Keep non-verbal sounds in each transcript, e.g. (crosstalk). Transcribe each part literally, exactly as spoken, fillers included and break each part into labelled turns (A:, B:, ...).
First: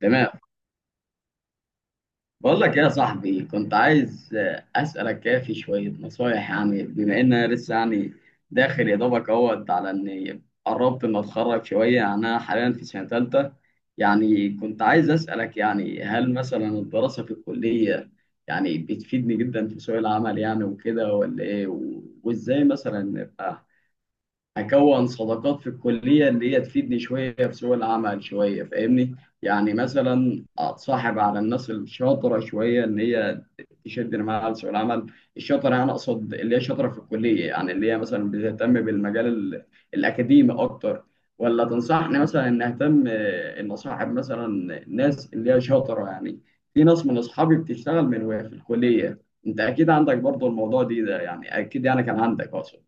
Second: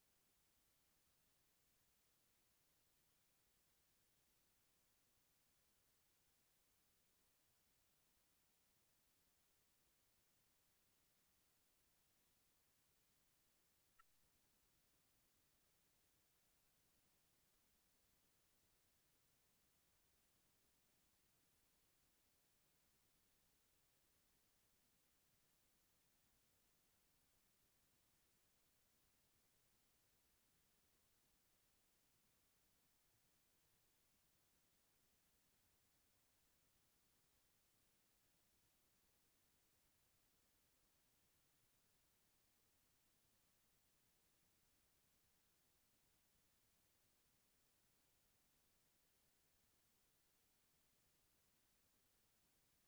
A: تمام. بقول لك يا صاحبي، كنت عايز آه، اسالك كده في شويه نصايح. يعني بما ان انا لسه يعني داخل يا دوبك اهوت على اني قربت ان اتخرج شويه، يعني انا حاليا في سنه ثالثه. يعني كنت عايز اسالك، يعني هل مثلا الدراسه في الكليه يعني بتفيدني جدا في سوق العمل يعني وكده، ولا ايه؟ و- وازاي مثلا اكون صداقات في الكليه اللي هي تفيدني شويه في سوق العمل شويه، فاهمني؟ يعني مثلا اتصاحب على الناس الشاطره شويه ان هي تشدني معاها لسوق العمل. الشاطره انا اقصد اللي هي شاطره في الكليه، يعني اللي هي مثلا بتهتم بالمجال ال- الاكاديمي اكتر. ولا تنصحني مثلا ان اهتم، آه، ان اصاحب مثلا ناس اللي هي شاطره يعني؟ في ناس من اصحابي بتشتغل من وهي في الكليه، انت اكيد عندك برضو الموضوع دي ده يعني، اكيد يعني كان عندك اقصد.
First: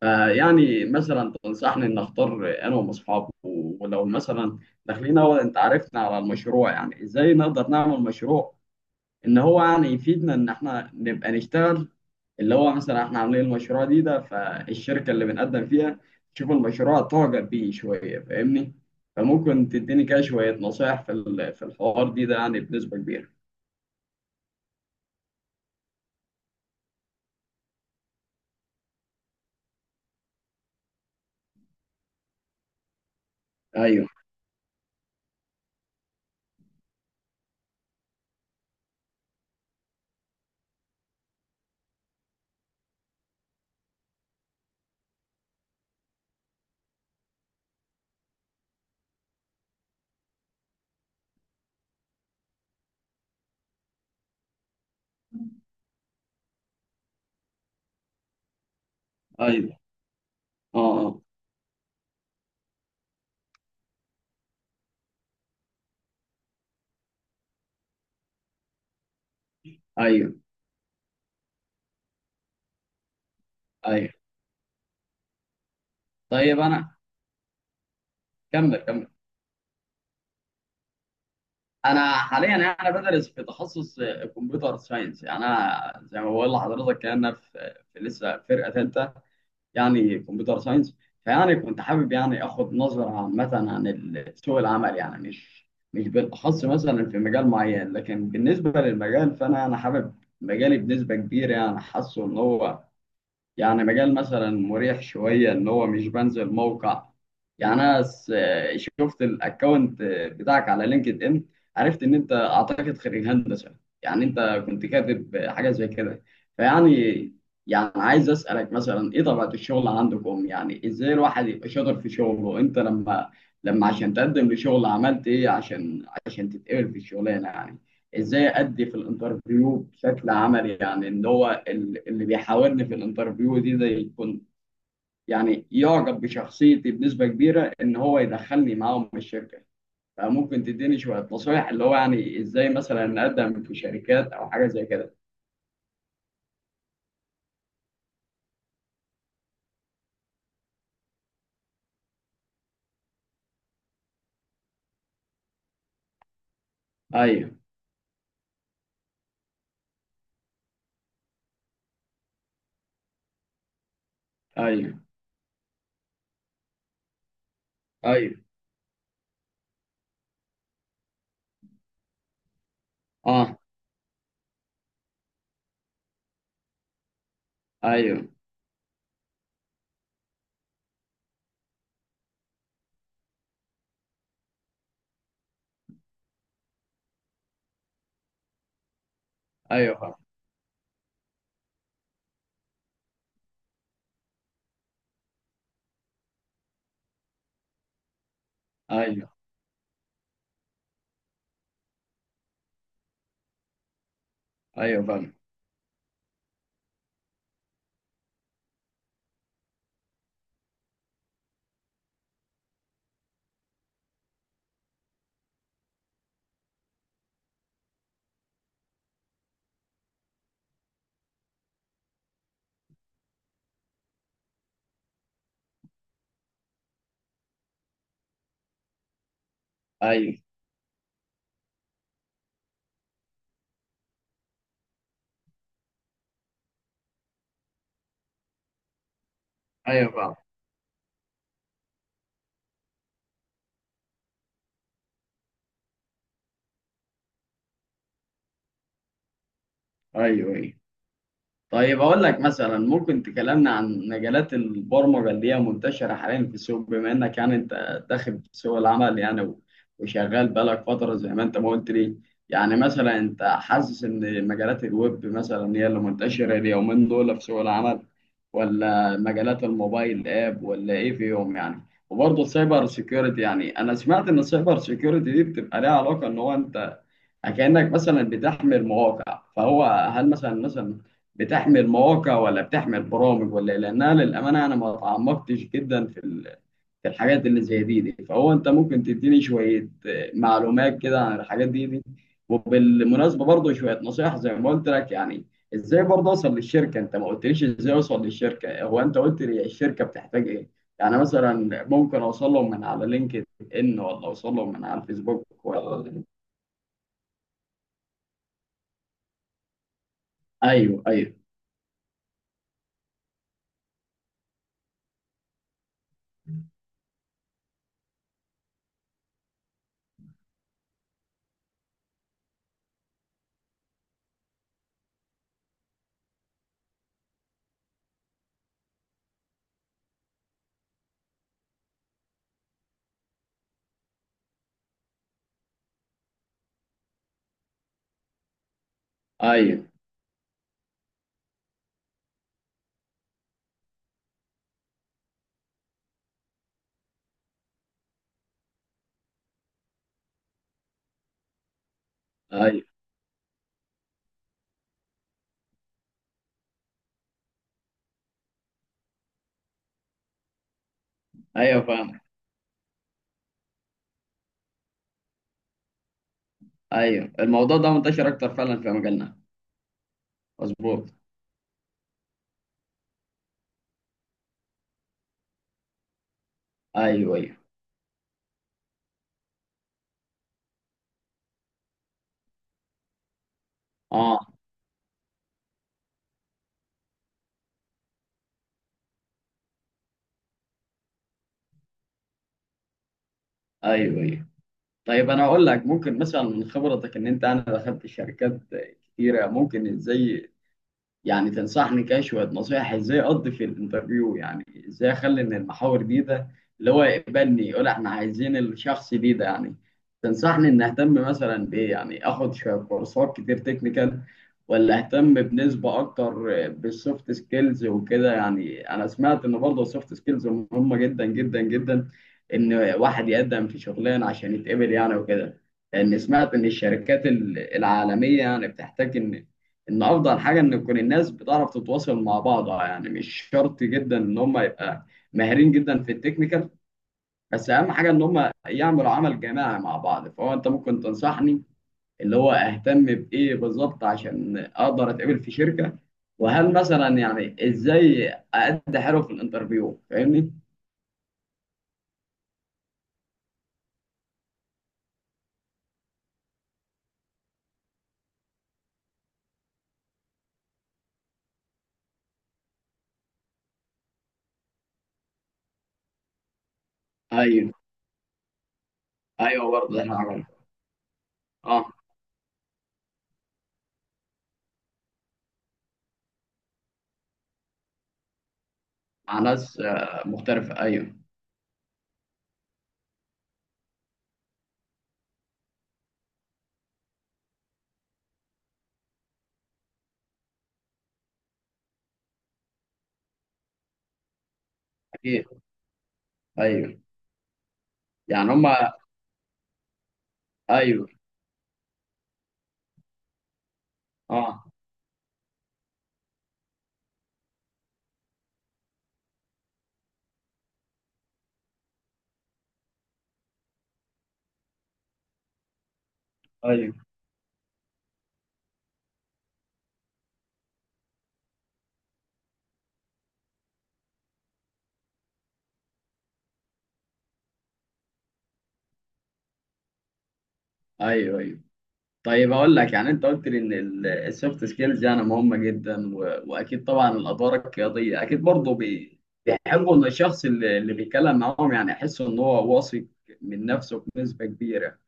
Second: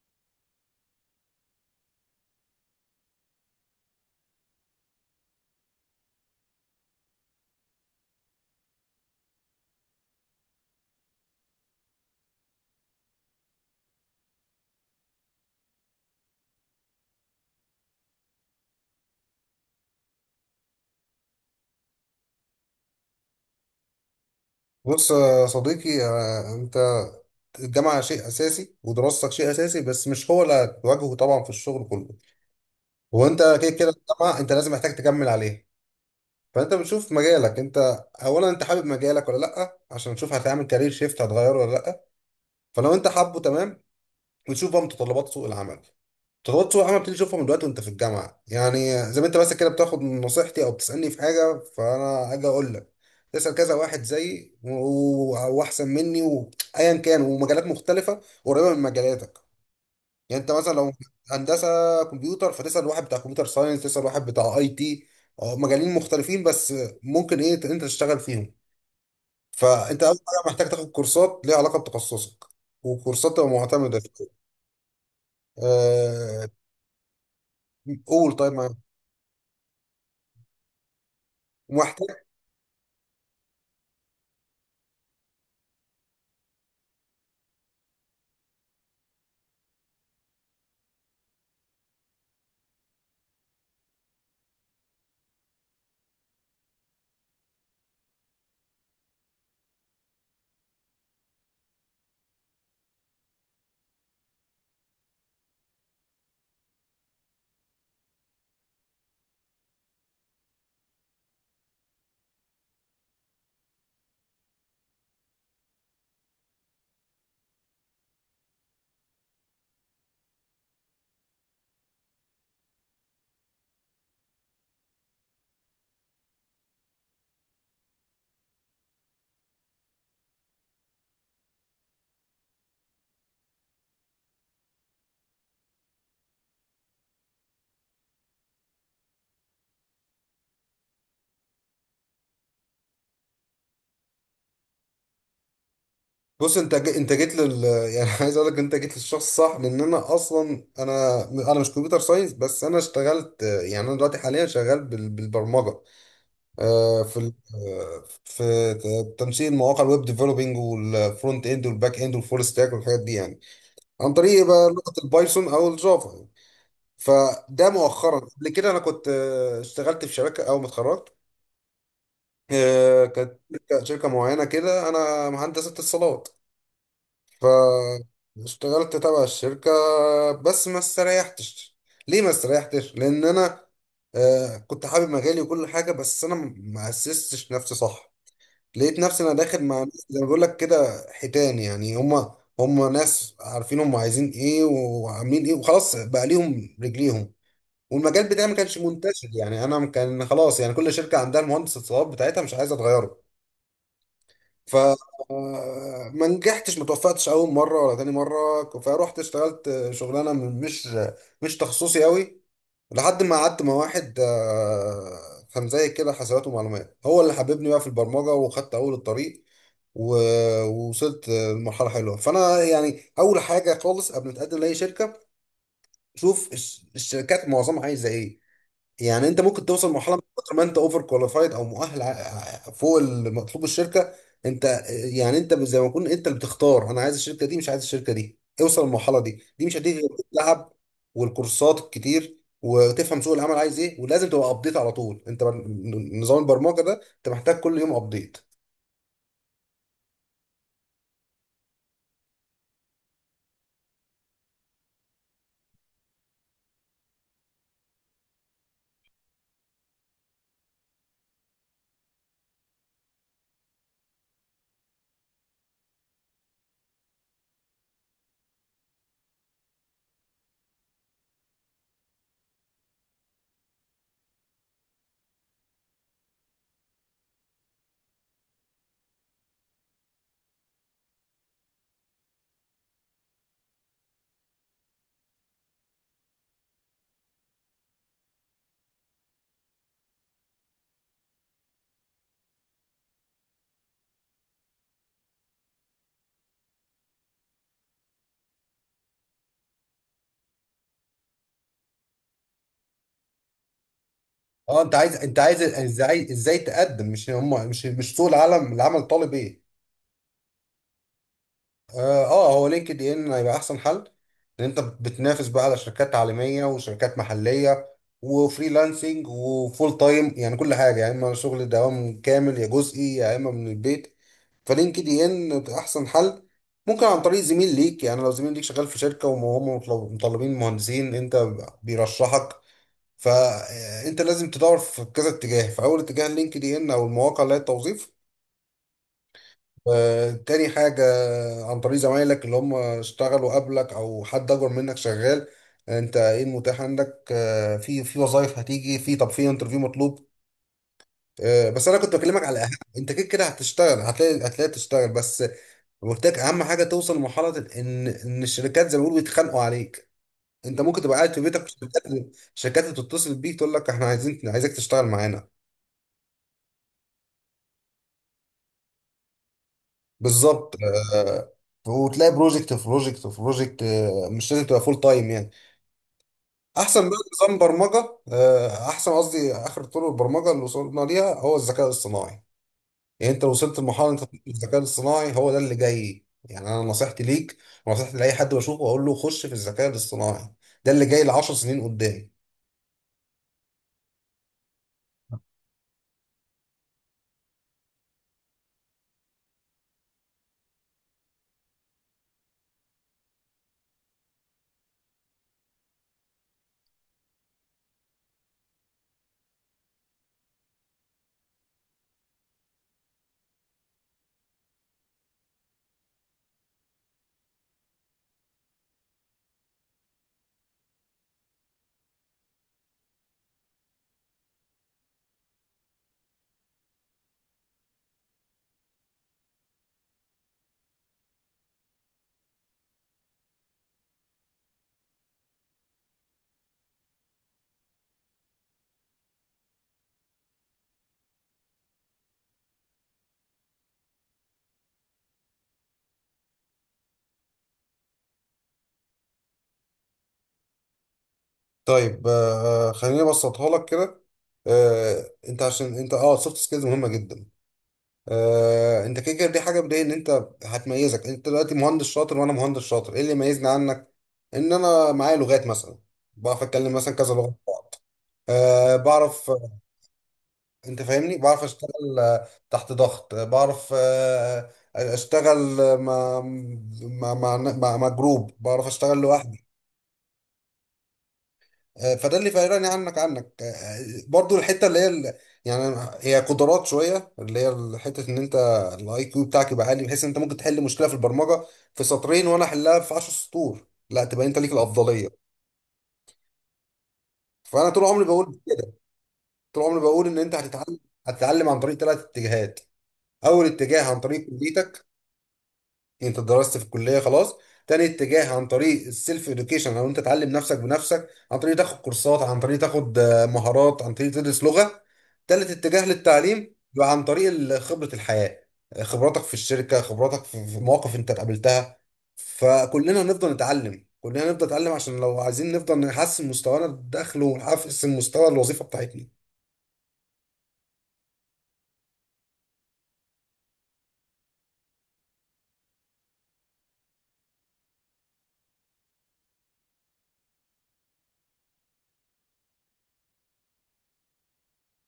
A: فيعني مثلا تنصحني ان اختار انا واصحابي ولو مثلا داخلين، هو انت عرفنا على المشروع، يعني ازاي نقدر نعمل مشروع ان هو يعني يفيدنا ان احنا نبقى نشتغل؟ اللي هو مثلا احنا عاملين المشروع دي ده، فالشركة اللي بنقدم فيها تشوف المشروع تعجب بيه شوية، فاهمني؟ فممكن تديني كده شوية نصايح في ال- في الحوار دي ده يعني بنسبة كبيرة.
B: بص يا صديقي، آه، انت الجامعة شيء اساسي، ودراستك شيء اساسي، بس مش هو اللي هتواجهه طبعا في الشغل كله. وانت كده كده
A: ايوه،
B: الجامعة انت لازم محتاج تكمل عليه. فانت بتشوف مجالك انت، اولا انت حابب مجالك ولا لا؟ عشان تشوف هتعمل كارير شيفت هتغيره ولا لا. فلو انت حابه تمام، وتشوف بقى متطلبات سوق العمل، تغطس وحاجه بتبتدي تشوفها من دلوقتي وانت في الجامعه. يعني زي ما انت بس كده بتاخد من نصيحتي او بتسالني في حاجه، فانا اجي اقول لك تسال كذا واحد زيي و- و- واحسن مني، وايا كان، ومجالات مختلفه قريبه من مجالاتك.
A: ايوه.
B: يعني انت مثلا
A: اه،
B: لو
A: آه،
B: هندسه كمبيوتر، فتسال واحد بتاع كمبيوتر ساينس، تسال واحد بتاع اي تي. اه، مجالين مختلفين بس ممكن ايه انت تشتغل فيهم. فانت اول
A: ايوه،
B: حاجه محتاج تاخد كورسات ليها علاقه بتخصصك، وكورسات تبقى معتمده
A: ايوه.
B: شوية. أه...
A: طيب انا،
B: قول طيب ما-
A: كمل كمل. انا
B: ومحتاج
A: حاليا يعني انا بدرس في تخصص كمبيوتر ساينس. يعني انا زي ما بقول لحضرتك كده، انا في في لسه فرقه ثالثه، يعني كمبيوتر ساينس. فيعني كنت حابب يعني اخد نظره عامه عن ال- سوق العمل، يعني مش مش بالاخص مثلا في مجال معين، لكن بالنسبه للمجال فانا انا حابب مجالي بنسبه كبيره، يعني حاسه ان هو يعني مجال مثلا مريح شوية، إن هو مش بنزل موقع. يعني أنا س- شفت الأكونت بتاعك على لينكد إن، عرفت إن أنت أعتقد خريج هندسة، يعني أنت كنت كاتب حاجة زي كده. فيعني، يعني عايز أسألك مثلا إيه طبيعة الشغل عندكم؟ يعني إزاي الواحد يبقى شاطر في شغله؟ أنت لما لما عشان تقدم لشغل عملت إيه عشان عشان تتقبل في الشغلانة يعني؟ ازاي ادي في الانترفيو بشكل عملي، يعني ان هو ال- اللي بيحاورني في الانترفيو دي ده يكون يعني يعجب بشخصيتي بنسبة كبيرة ان هو يدخلني معاهم الشركة. فممكن تديني شوية نصايح اللي هو يعني ازاي مثلا نقدم في شركات او حاجة زي كده؟
B: بص انت ج- انت جيت لل يعني (laughs) عايز اقول لك انت جيت للشخص الصح، لان انا اصلا انا انا مش كمبيوتر ساينس، بس انا اشتغلت. يعني انا دلوقتي حاليا شغال بال- بالبرمجه، آه، في ال-
A: ايوه،
B: آه، في ت- تنسيق المواقع الويب ديفلوبينج، والفرونت اند، والباك اند، والفول ستاك، والحاجات دي. يعني عن طريق بقى لغه
A: ايوه،
B: البايثون او الجافا يعني. فده مؤخرا.
A: ايوه.
B: قبل كده انا كنت، آه، اشتغلت في شركه اول ما اتخرجت. آه، كانت
A: اه،
B: شركه شركة معينه كده، انا مهندس اتصالات،
A: ايوه،
B: فاشتغلت تبع الشركة. بس ما استريحتش. ليه ما استريحتش؟ لأن أنا آه كنت حابب مجالي وكل حاجة، بس أنا م- ما أسستش نفسي صح. لقيت نفسي أنا داخل مع
A: ايوه،
B: ناس،
A: فاهم.
B: زي ما بقول لك كده، حيتان. يعني هما هما ناس عارفين هما عايزين إيه وعاملين إيه، وخلاص بقى ليهم رجليهم. والمجال بتاعي ما كانش منتشر.
A: ايوه،
B: يعني أنا كان خلاص، يعني كل شركة عندها المهندس اتصالات بتاعتها، مش عايزة تغيره. ف
A: ايوه، فاهم.
B: آه، ما نجحتش، ما توفقتش اول مره ولا تاني مره، فروحت اشتغلت شغلانه من- مش مش تخصصي قوي. لحد ما قعدت مع واحد، آه، كان زي كده حسابات ومعلومات، هو اللي حببني بقى في البرمجه، وخدت اول الطريق و- ووصلت لمرحله حلوه. فانا يعني اول حاجه خالص قبل ما تقدم لاي شركه، شوف الش- الشركات معظمها عايزه ايه. يعني انت ممكن توصل مرحله من
A: ايوه،
B: كتر ما انت اوفر كواليفايد او مؤهل ع- فوق المطلوب الشركه، انت يعني انت زي ما تكون انت اللي بتختار، انا عايز الشركه دي مش عايز الشركه دي. اوصل للمرحله دي، دي مش هتيجي غير
A: ايوه، فاهم.
B: بالتعب، والكورسات الكتير، وتفهم سوق العمل عايز ايه، ولازم تبقى ابديت على طول. انت بر- نظام البرمجه ده انت محتاج كل يوم ابديت.
A: ايوه، ايوه. طيب، أقول لك مثلا ممكن تكلمنا عن مجالات البرمجة اللي هي منتشرة حاليا في السوق، بما إنك يعني أنت داخل في سوق العمل يعني، و- وشغال بقالك فترة زي ما أنت ما قلت لي؟ يعني مثلا أنت حاسس إن مجالات الويب مثلا هي اللي منتشرة اليومين دول في سوق العمل، ولا مجالات الموبايل آب، ولا إيه فيهم يعني؟ وبرضه السايبر سيكيورتي، يعني أنا سمعت إن السايبر سيكيورتي دي بتبقى ليها علاقة إن هو أنت كأنك مثلا بتحمل مواقع، فهو هل مثلا، مثلا بتحمل مواقع ولا بتحمل برامج ولا إيه؟ لانها للامانه انا ما تعمقتش جدا في ال- في الحاجات اللي زي دي, دي، فهو انت ممكن تديني شويه آه، معلومات كده عن الحاجات دي, دي. وبالمناسبه برضه شويه نصائح زي ما قلت لك، يعني ازاي برضه اوصل للشركه؟ انت ما قلتليش ازاي اوصل للشركه، هو انت قلت لي الشركه بتحتاج ايه. يعني مثلا ممكن اوصل لهم من على لينكد ان، ولا اوصل لهم
B: اه
A: من
B: انت
A: على
B: عايز، انت
A: الفيسبوك،
B: عايز
A: ولا؟
B: ازاي ازاي تقدم، مش هم مش، مش سوق العالم العمل طالب ايه.
A: ايوه، ايوه،
B: اه آه، هو لينكد ان هيبقى احسن حل، لان انت بتنافس بقى على شركات عالميه وشركات محليه، وفريلانسنج وفول تايم. يعني كل حاجه، يا اما شغل دوام كامل يا جزئي يا اما من البيت. فلينكد ان بتبقى احسن حل. ممكن عن طريق زميل ليك، يعني لو زميل ليك شغال في شركه وهم مطلب- مطلبين مهندسين، انت بيرشحك. فانت لازم تدور في كذا اتجاه، في اول اتجاه لينكد ان او المواقع اللي هي التوظيف.
A: ايوه،
B: آه، تاني حاجة، عن طريق زمايلك اللي هم اشتغلوا قبلك أو حد أكبر منك شغال. أنت إيه المتاح عندك آه، في في وظائف هتيجي؟ في طب في انترفيو مطلوب، آه، بس أنا كنت بكلمك على أهم.
A: ايوه،
B: أنت كده كده هتشتغل، هتلاقي، هتلاقي تشتغل، بس قلت لك أهم حاجة توصل لمرحلة إن إن الشركات زي ما بيقولوا بيتخانقوا عليك. أنت ممكن تبقى قاعد في بيتك،
A: ايوه،
B: شركات
A: فاهم.
B: شركات بتتصل بيك تقول لك إحنا عايزين عايزك تشتغل معانا.
A: ايوه، الموضوع ده منتشر اكتر فعلا في مجالنا.
B: بالظبط.
A: مظبوط.
B: آه، وتلاقي بروجكت في بروجكت في بروجكت. آه، مش لازم تبقى فول تايم يعني. احسن بقى
A: ايوه، ايوه.
B: نظام برمجه، آه، احسن قصدي اخر طرق البرمجه اللي وصلنا ليها، هو الذكاء الصناعي. يعني انت لو وصلت لمرحله انت تطلب
A: اه،
B: الذكاء الصناعي، هو ده اللي جاي. يعني انا نصيحتي ليك ونصيحتي لاي حد بشوفه اقول له خش في الذكاء الاصطناعي، ده اللي جاي ل عشر سنين قدام.
A: ايوه، ايوه. طيب انا اقول لك، ممكن مثلا من خبرتك ان انت انا دخلت شركات كتيره، ممكن ازاي يعني تنصحني كده شوية نصايح ازاي اقضي في الانترفيو؟ يعني ازاي اخلي ان المحاور دي ده اللي هو يقبلني، يقول احنا عايزين الشخص دي ده يعني. تنصحني ان اهتم مثلا بايه؟ يعني اخد شوية كورسات كتير تكنيكال، ولا اهتم بنسبة اكتر بالسوفت سكيلز وكده؟ يعني انا سمعت ان برضه السوفت سكيلز مهمة جدا جدا جدا، ان واحد يقدم في شغلانة عشان يتقبل يعني وكده. لان سمعت ان الشركات ال- العالمية يعني بتحتاج ان ان افضل حاجه ان تكون الناس بتعرف تتواصل مع بعضها، يعني مش شرط جدا ان هم يبقى ماهرين جدا في التكنيكال، بس اهم حاجه ان هم يعملوا عمل جماعي مع بعض. فهو انت ممكن تنصحني اللي هو اهتم بايه بالظبط عشان اقدر اتقبل في شركه؟ وهل مثلا يعني ازاي أأدي حلو في الانترفيو، فاهمني؟
B: طيب، آه، آه، خليني ابسطها لك كده. آه، انت عشان انت اه سوفت سكيلز مهمه جدا. آه، انت كده كده دي حاجه بدايه ان انت هتميزك. انت دلوقتي مهندس شاطر وانا مهندس شاطر، ايه اللي يميزني عنك؟ ان انا معايا لغات مثلا، بعرف اتكلم مثلا كذا لغه مع
A: ايوه،
B: بعض. أه بعرف،
A: ايوه، برضه احنا عملنا.
B: انت فاهمني، بعرف
A: اه،
B: اشتغل آه، تحت ضغط، آه، بعرف آه، آه، اشتغل آه، مع مع مع, مع, مع جروب، بعرف اشتغل
A: مع
B: لوحدي.
A: ناس آه، مختلفه. ايوه،
B: آه، فده اللي فرقني عنك عنك آه، آه، برضو الحته اللي هي ال- يعني هي قدرات شويه، اللي هي حته ان انت الاي كيو بتاعك يبقى عالي، بحيث ان انت ممكن تحل مشكله في البرمجه في سطرين وانا احلها في عشر سطور، لا تبقى انت ليك
A: اكيد.
B: الافضليه.
A: ايوه،
B: فانا طول عمري
A: يعني
B: بقول
A: هم.
B: كده، طول عمري بقول ان انت هتتعلم.
A: ايوه.
B: هتتعلم عن طريق ثلاث اتجاهات. اول اتجاه عن طريق
A: اه،
B: كليتك، انت درست في الكليه خلاص. تاني اتجاه عن طريق السيلف اديوكيشن، او انت تعلم نفسك بنفسك، عن طريق تاخد كورسات، عن طريق تاخد آه، مهارات، عن طريق تدرس لغه. تالت اتجاه للتعليم
A: ايوه،
B: يبقى عن طريق ال- خبره الحياه، آه، خبراتك في الشركه، خبراتك في في مواقف انت قابلتها. فكلنا هنفضل نتعلم، كلنا هنفضل نتعلم، عشان لو عايزين نفضل نحسن مستوانا الدخل ونحسن مستوى الوظيفه بتاعتنا.
A: ايوه، ايوه. طيب اقول لك، يعني انت قلت لي ان السوفت سكيلز يعني مهمه جدا، و- واكيد طبعا الادوار القياديه اكيد برضه بي- بيحبوا ان الشخص اللي اللي بيتكلم معاهم يعني يحس ان هو واثق من نفسه بنسبه كبيره.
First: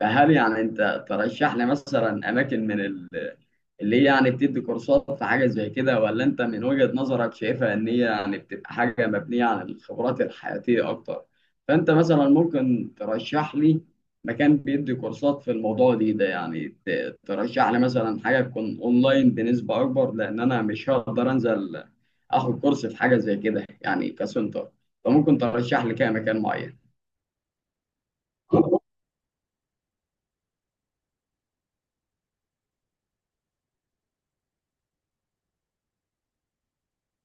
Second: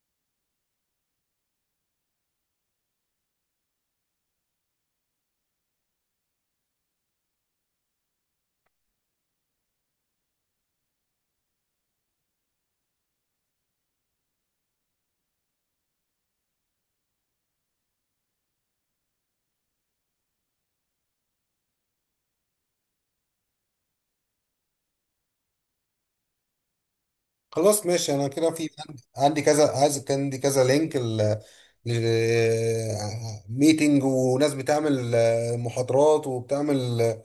A: فهل يعني انت ترشح لي مثلا اماكن من ال- اللي هي يعني بتدي كورسات في حاجه زي كده، ولا انت من وجهه نظرك شايفها ان هي يعني بتبقى حاجه مبنيه على الخبرات الحياتيه اكتر؟ فانت مثلا ممكن ترشح لي مكان بيدي كورسات في الموضوع دي ده يعني؟ ت- ترشح لي مثلا حاجه تكون اونلاين بنسبه اكبر، لان انا مش هقدر انزل اخد كورس في حاجه زي كده يعني كسنتر. فممكن ترشح لي كده مكان معين؟
B: خلاص ماشي. انا كده في عندي عندي كذا، عايز كان عندي كذا لينك ل ميتنج وناس بتعمل آه، محاضرات، وبتعمل آه،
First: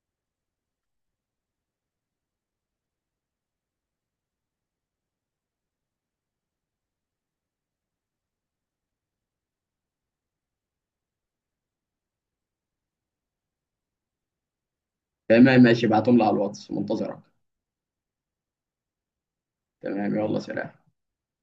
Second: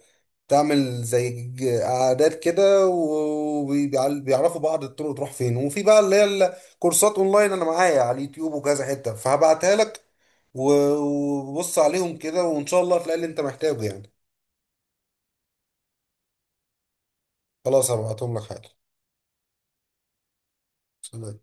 B: بتعمل زي ج- قعدات كده، وبيعرفوا بعض الطرق تروح فين. وفي بقى اللي هي الكورسات اونلاين، انا معايا على اليوتيوب وكذا حتة، فهبعتها لك و- وبص عليهم كده، وان شاء الله هتلاقي اللي انت محتاجه يعني.
A: تمام، ماشي، ابعتهم لي على الواتس، منتظرك.
B: خلاص هبعتهم لك حالا.
A: تمام، يلا، سلام.
B: سلام.